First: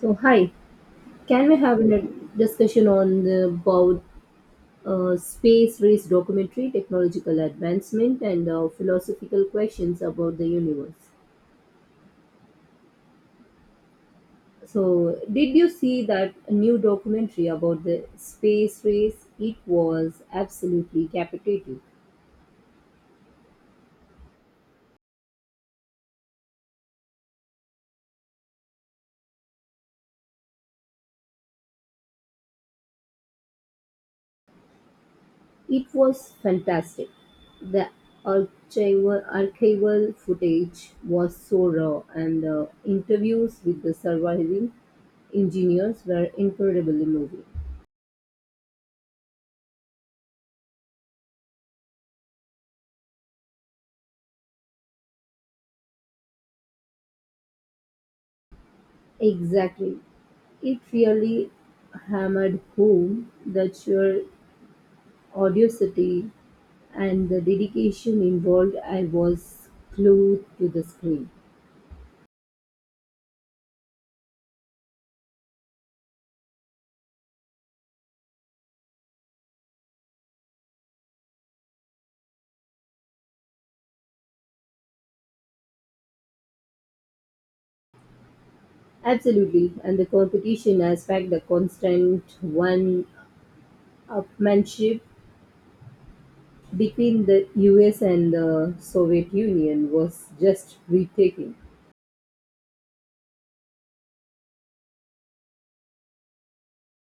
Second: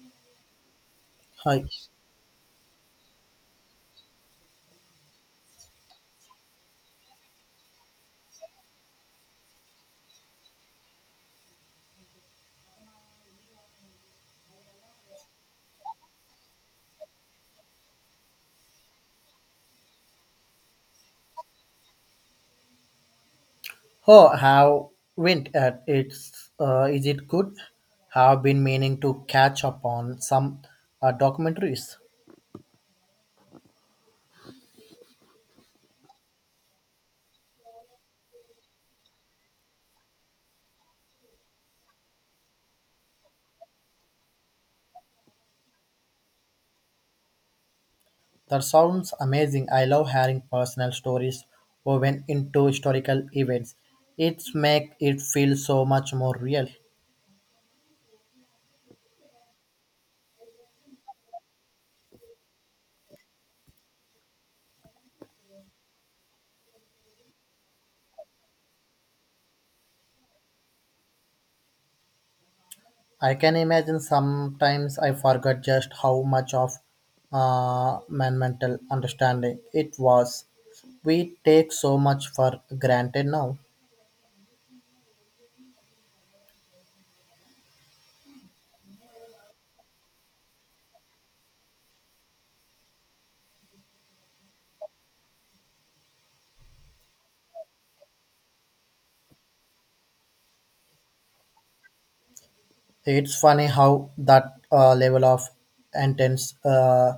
So, hi, can we Hi. have a discussion on about space race documentary, technological advancement, and philosophical questions about the universe? So, did you see that new documentary about the space race? It was absolutely captivating. Oh, have went at it's is it good? Have been meaning to catch up on some documentaries. It was fantastic. The archival footage was so raw, and interviews with the surviving engineers were incredibly moving. That sounds amazing. I love hearing personal stories woven into historical events. It's make it feel so much more real. Exactly. It really hammered home the sheer audacity and the dedication involved. I was glued to the screen. I can imagine sometimes I forgot just how much of my mental understanding it was. We take so much for granted now. Absolutely. And the competition aspect, the constant one upmanship between the US and the Soviet Union was just breathtaking. It's funny how that level of intense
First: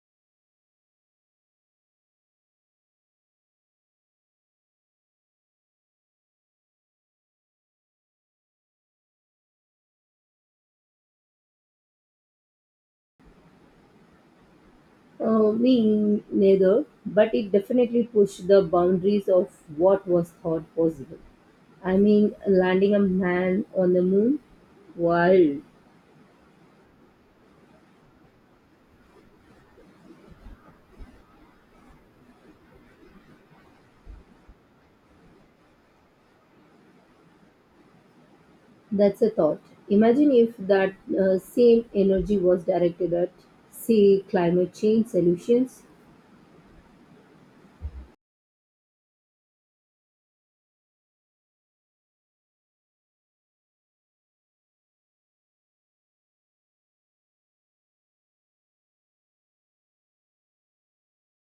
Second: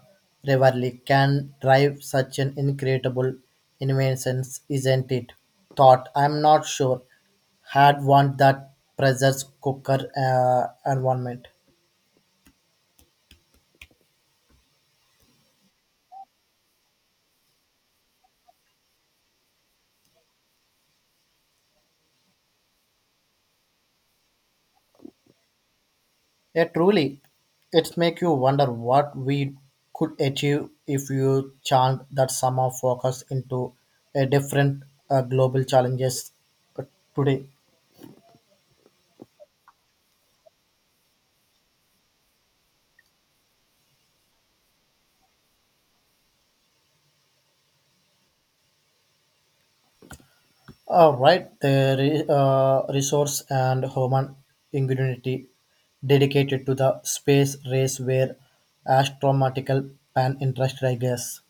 rivalry can drive such an incredible invention, isn't it? Thought I'm not sure had want that pressure cooker environment. Me neither, but it definitely pushed the boundaries of what was thought possible. I mean, landing a man on the moon? Wild. Yeah, truly, it's make you wonder what we could achieve if you chant that somehow focus into a different global challenges uh, today. That's a thought. Imagine if that same energy was directed at, say, climate change solutions. Alright, the resource and human ingenuity dedicated to the space race were astronomical and interested, I guess.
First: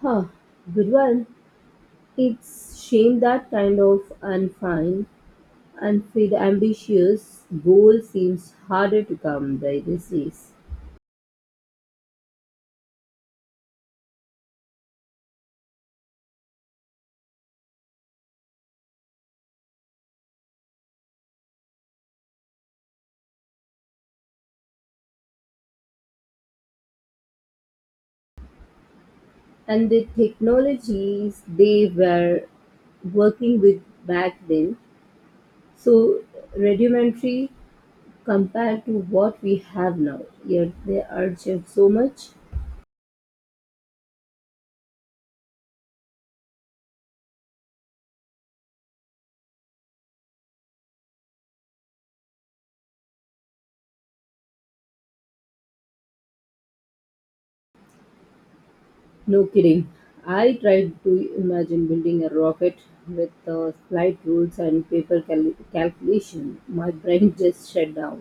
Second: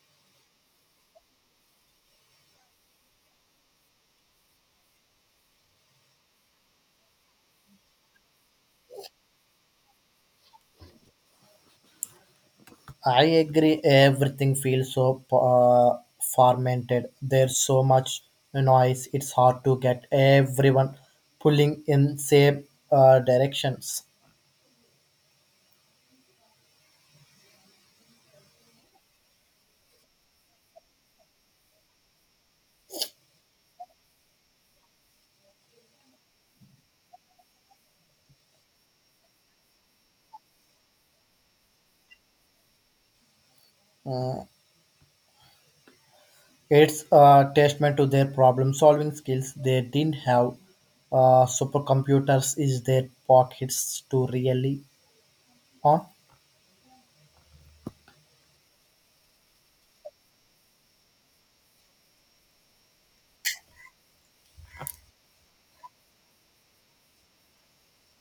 Huh, good one. It's shame that kind of unfine, unfit, ambitious goal seems harder to come by these days. I agree, everything feels so fermented. There's so much noise, it's hard to get everyone pulling in same directions. And the technologies they were working with back then so rudimentary compared to what we have now, yet they are just so much. It's a testament to their problem-solving skills. They didn't have supercomputers is their pockets to really on. No kidding. I tried to imagine building a rocket with flight rules and paper calculation. My brain just shut down.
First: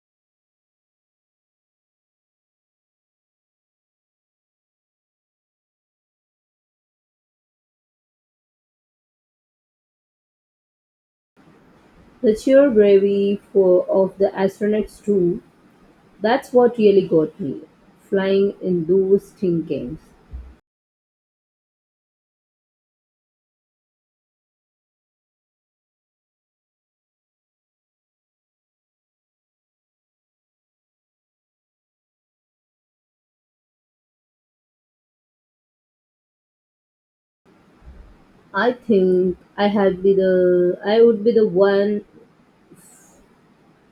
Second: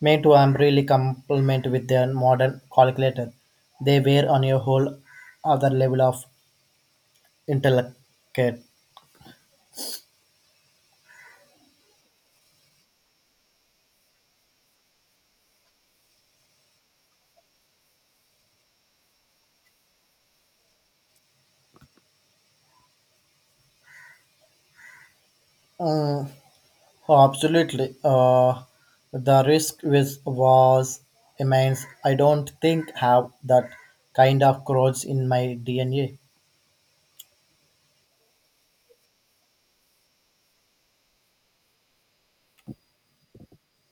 Me too, I'm really compliment with their modern calculator. They were on a whole other level of intellect. The sheer bravery for of the astronauts too, that's what really got me, flying in those thin games. Uh, Absolutely. The risk was immense. I don't think have that kind of growth in my DNA. I think I would be the one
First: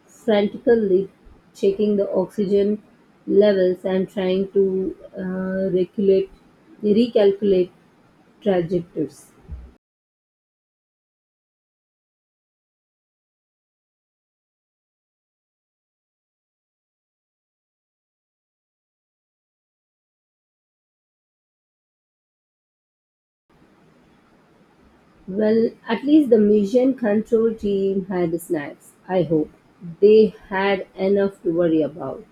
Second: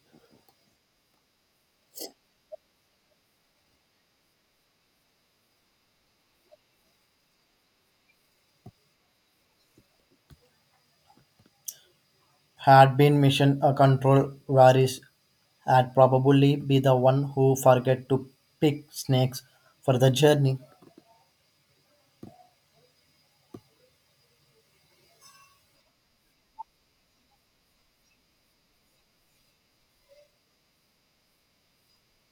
frantically checking the oxygen levels and trying to regulate recalculate trajectories. Had been mission control Varys had probably be the one who forget to pick snakes for the journey. Well, at least the mission control team had snacks. I hope they had enough to worry about.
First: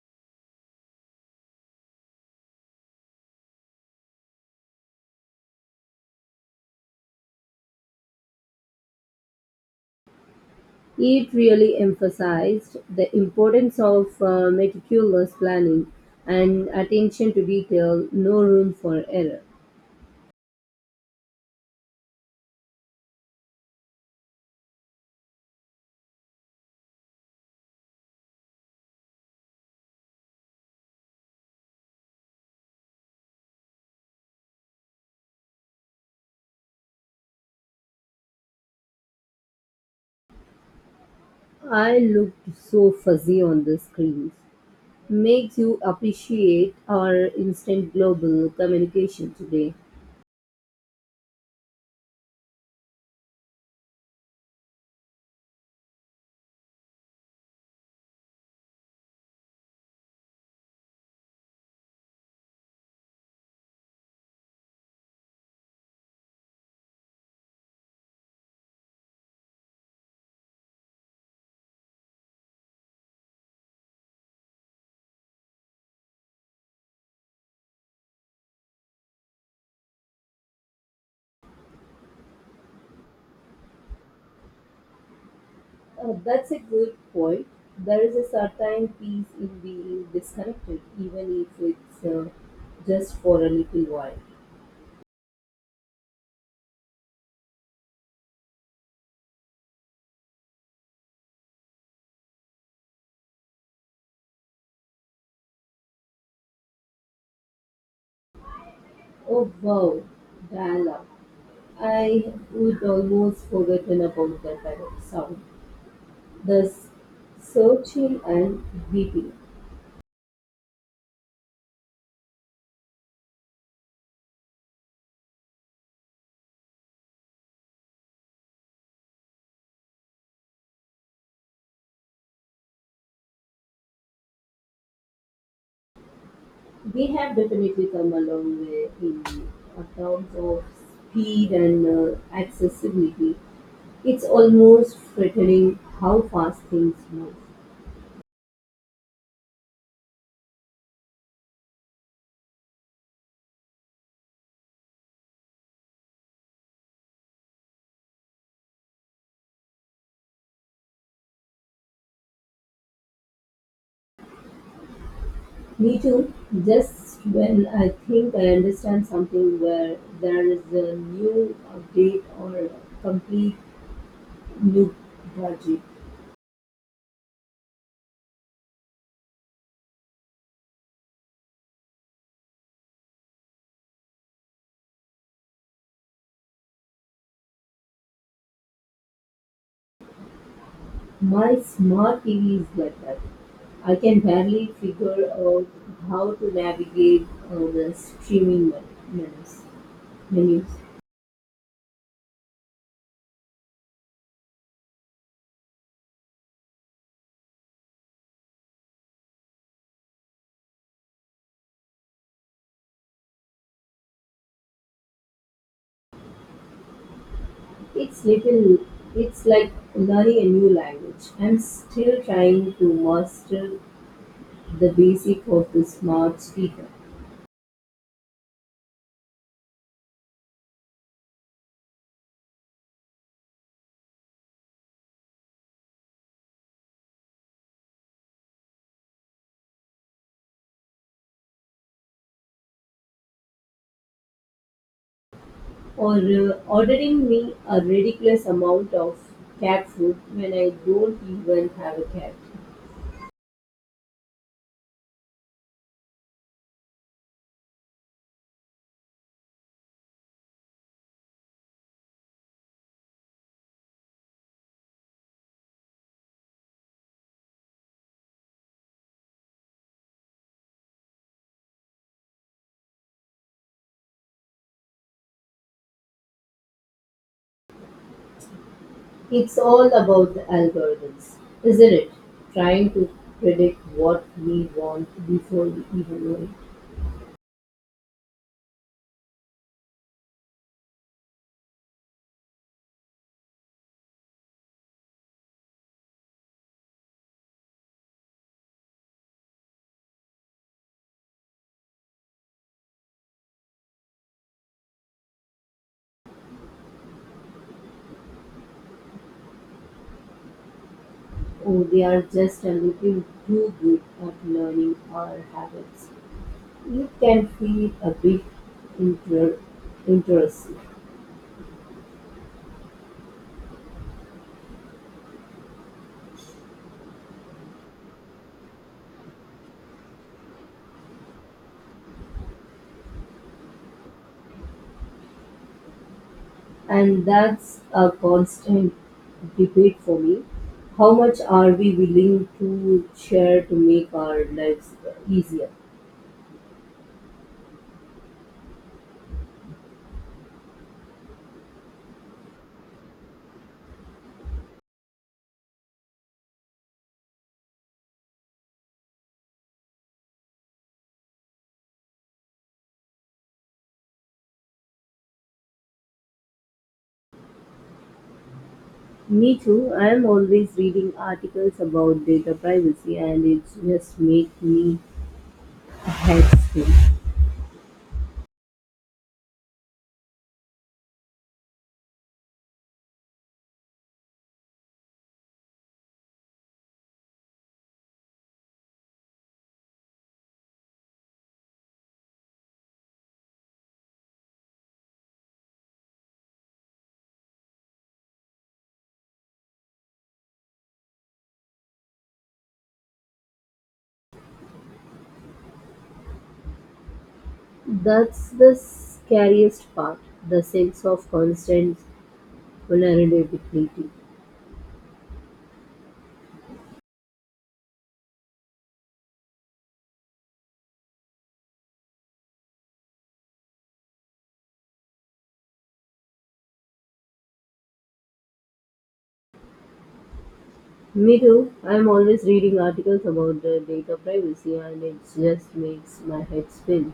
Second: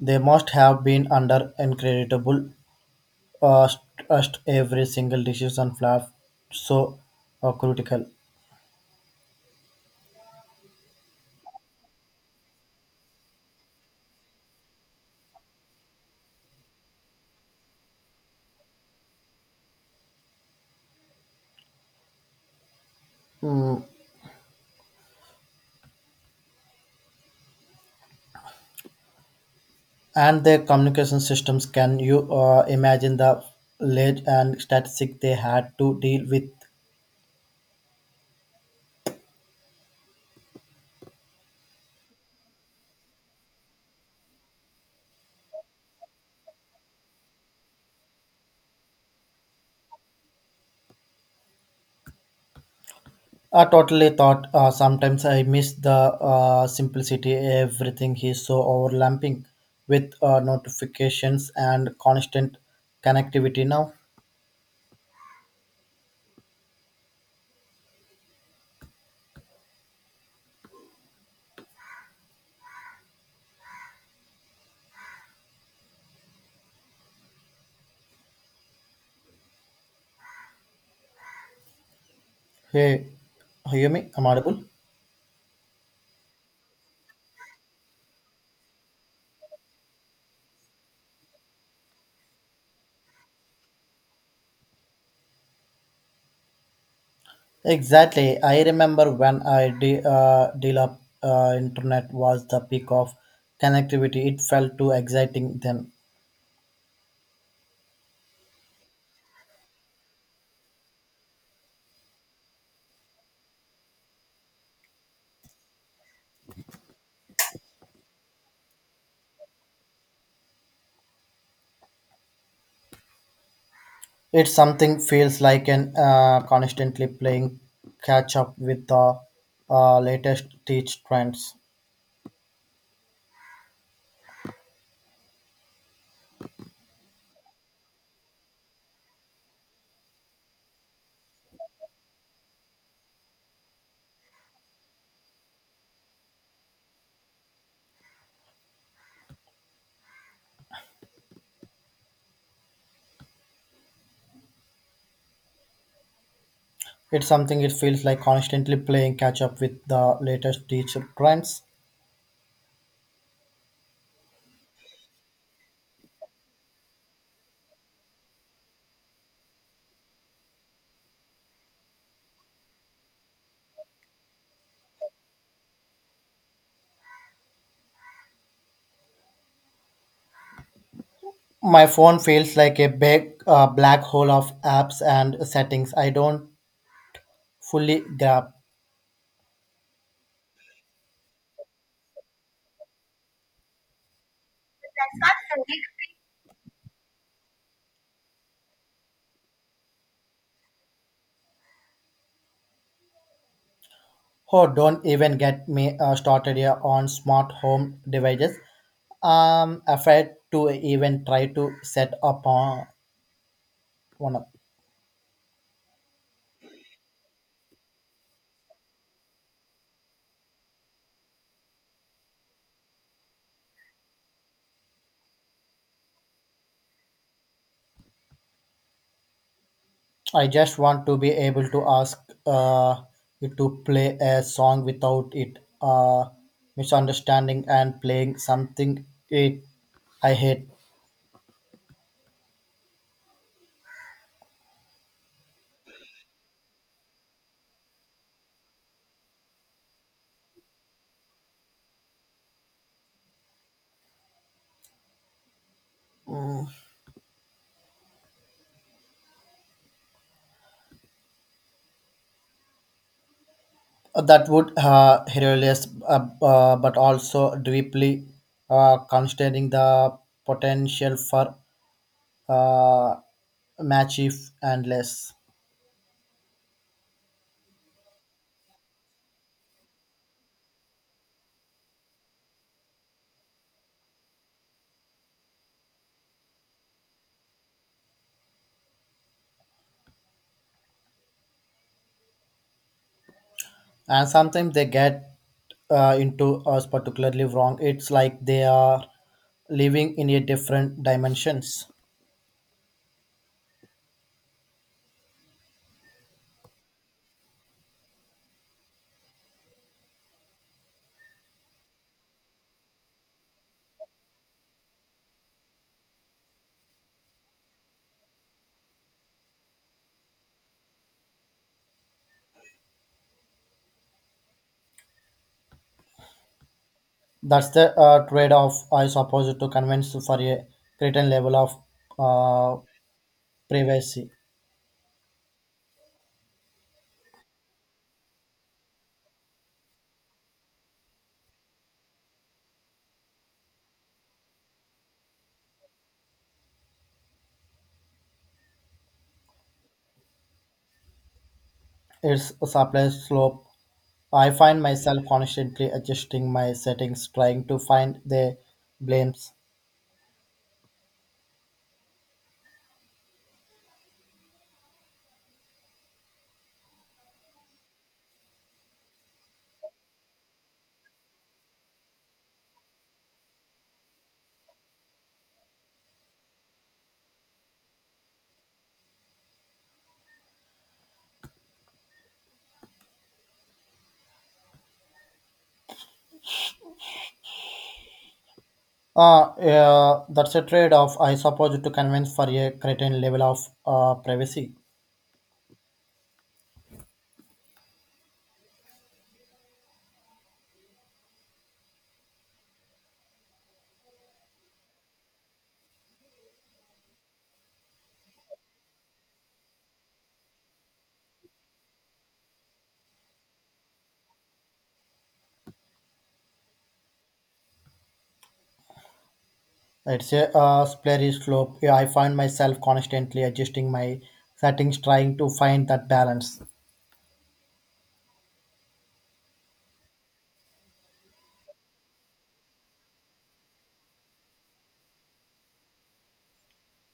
They must have been under incredible stress every single decision flap so critical. It really emphasized the importance of meticulous planning and attention to detail, no room for error. Mm, and their communication systems, can you imagine the ledge and statistic they had to deal with. I looked so fuzzy on the screens. Makes you appreciate our instant global communication today. I totally thought sometimes I miss the simplicity. Everything is so overlapping with notifications and constant connectivity now. Hey, hear me? I'm audible. That's a good point. There is a certain peace in being disconnected, even if it's just for a little while. Exactly. I remember when I deal up internet was the peak of connectivity. It felt too exciting then. Oh wow, dial up. I would almost forgotten about that kind of sound. The searching and beeping. It's something feels like an constantly playing catch up with the latest teach trends. We have definitely come a long way in terms of speed and accessibility. It's almost frightening how fast things move. It's something it feels like constantly playing catch up with the latest teacher crimes. Me too. Just when I think I understand something, where there is a new update or a complete new project. My phone feels like a big black hole of apps and settings I don't fully grab. My smart TV is like that. I can barely figure out how to navigate uh, the streaming men- menus. menus. Oh, don't even get me started here on smart home devices. I'm afraid to even try to set up on one. Up. It's little. It's like learning a new language. I'm still trying to master the basic of the smart speaker, I just want to be able to ask uh, you to play a song without it misunderstanding and playing something it I hate. or ordering me a ridiculous amount of cat food when I don't even have a cat. That would hilarious, but also deeply constraining the potential for uh, mischief and less. It's all about the algorithms, isn't it? Trying to predict what we want before we even know it. And sometimes they get into us particularly wrong. It's like they are living in a different dimensions. Oh, they are just a little too good at learning our habits. You can feel a bit inter- interest. That's the trade-off, I suppose, to convince for a certain level of uh, privacy. And that's a constant debate for me. How much are we willing to share to make our lives easier? It's a surplus slope. I find myself constantly adjusting my settings, trying to find the blames. Me too. I'm always reading articles about data privacy and it just makes me head spin. Yeah, that's a trade-off, I suppose, to convince for a certain level of privacy. That's the scariest part, the sense of constant vulnerability. It's a slippery slope. Yeah, I find myself constantly adjusting my settings, trying to find that balance. Me too. I'm always reading articles about the data privacy and it just makes my head spin.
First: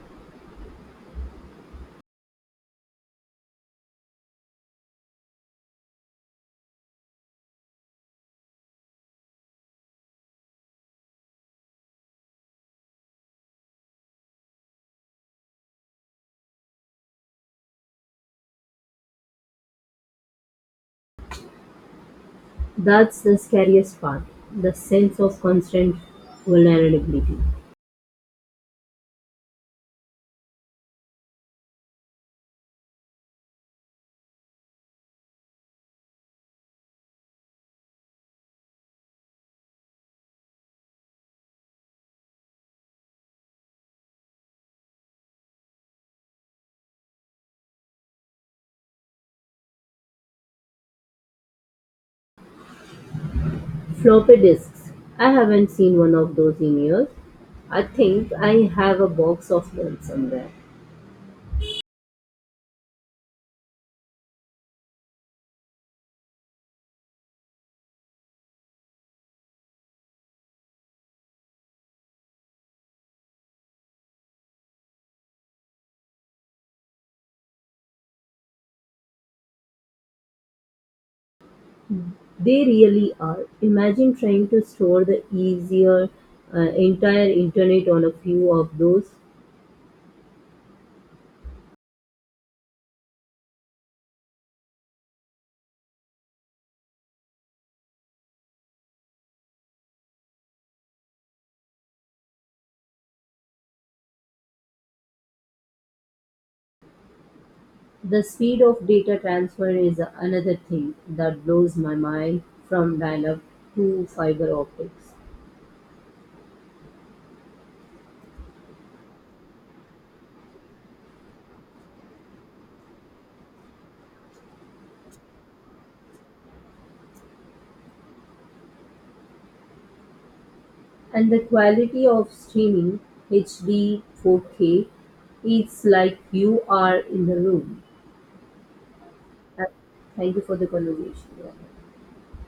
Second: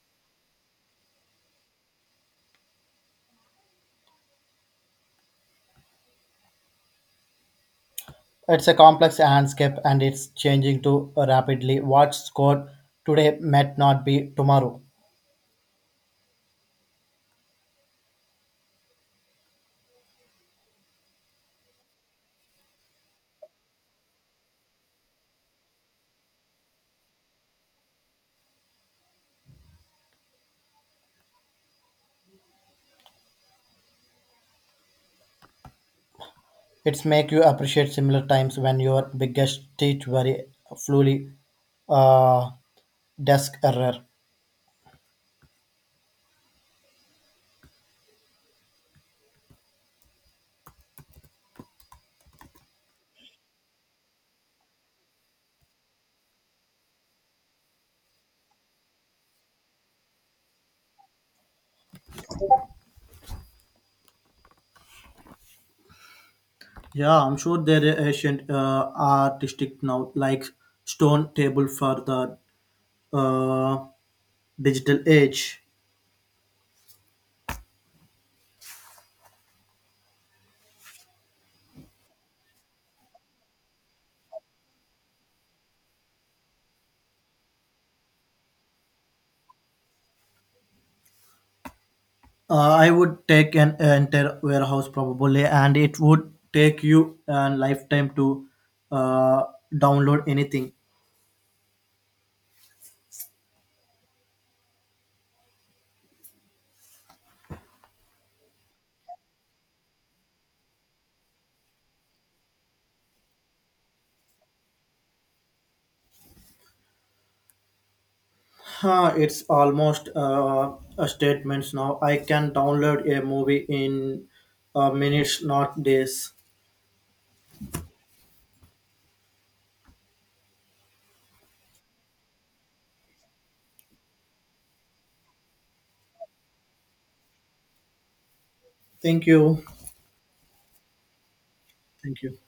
It's a complex landscape and it's changing too rapidly. What's good today might not be tomorrow. That's the scariest part, the sense of constant vulnerability. It's make you appreciate similar times when your biggest teach very fully uh, desk error. Floppy disks. I haven't seen one of those in years. I think I have a box of them somewhere. Yeah, I'm sure they're ancient artistic now, like stone table for the uh, digital age. They really are. Imagine trying to store the easier entire internet on a few of those. I would take an entire warehouse probably, and it would take you a lifetime to uh, download anything. The speed of data transfer is another thing that blows my mind, from dial up to fiber optics. Huh, it's almost a statement now. I can download a movie in minutes, not days. And the quality of streaming HD 4K, it's like you are in the room. Thank you. Thank you for the conversation. Yeah. Thank you.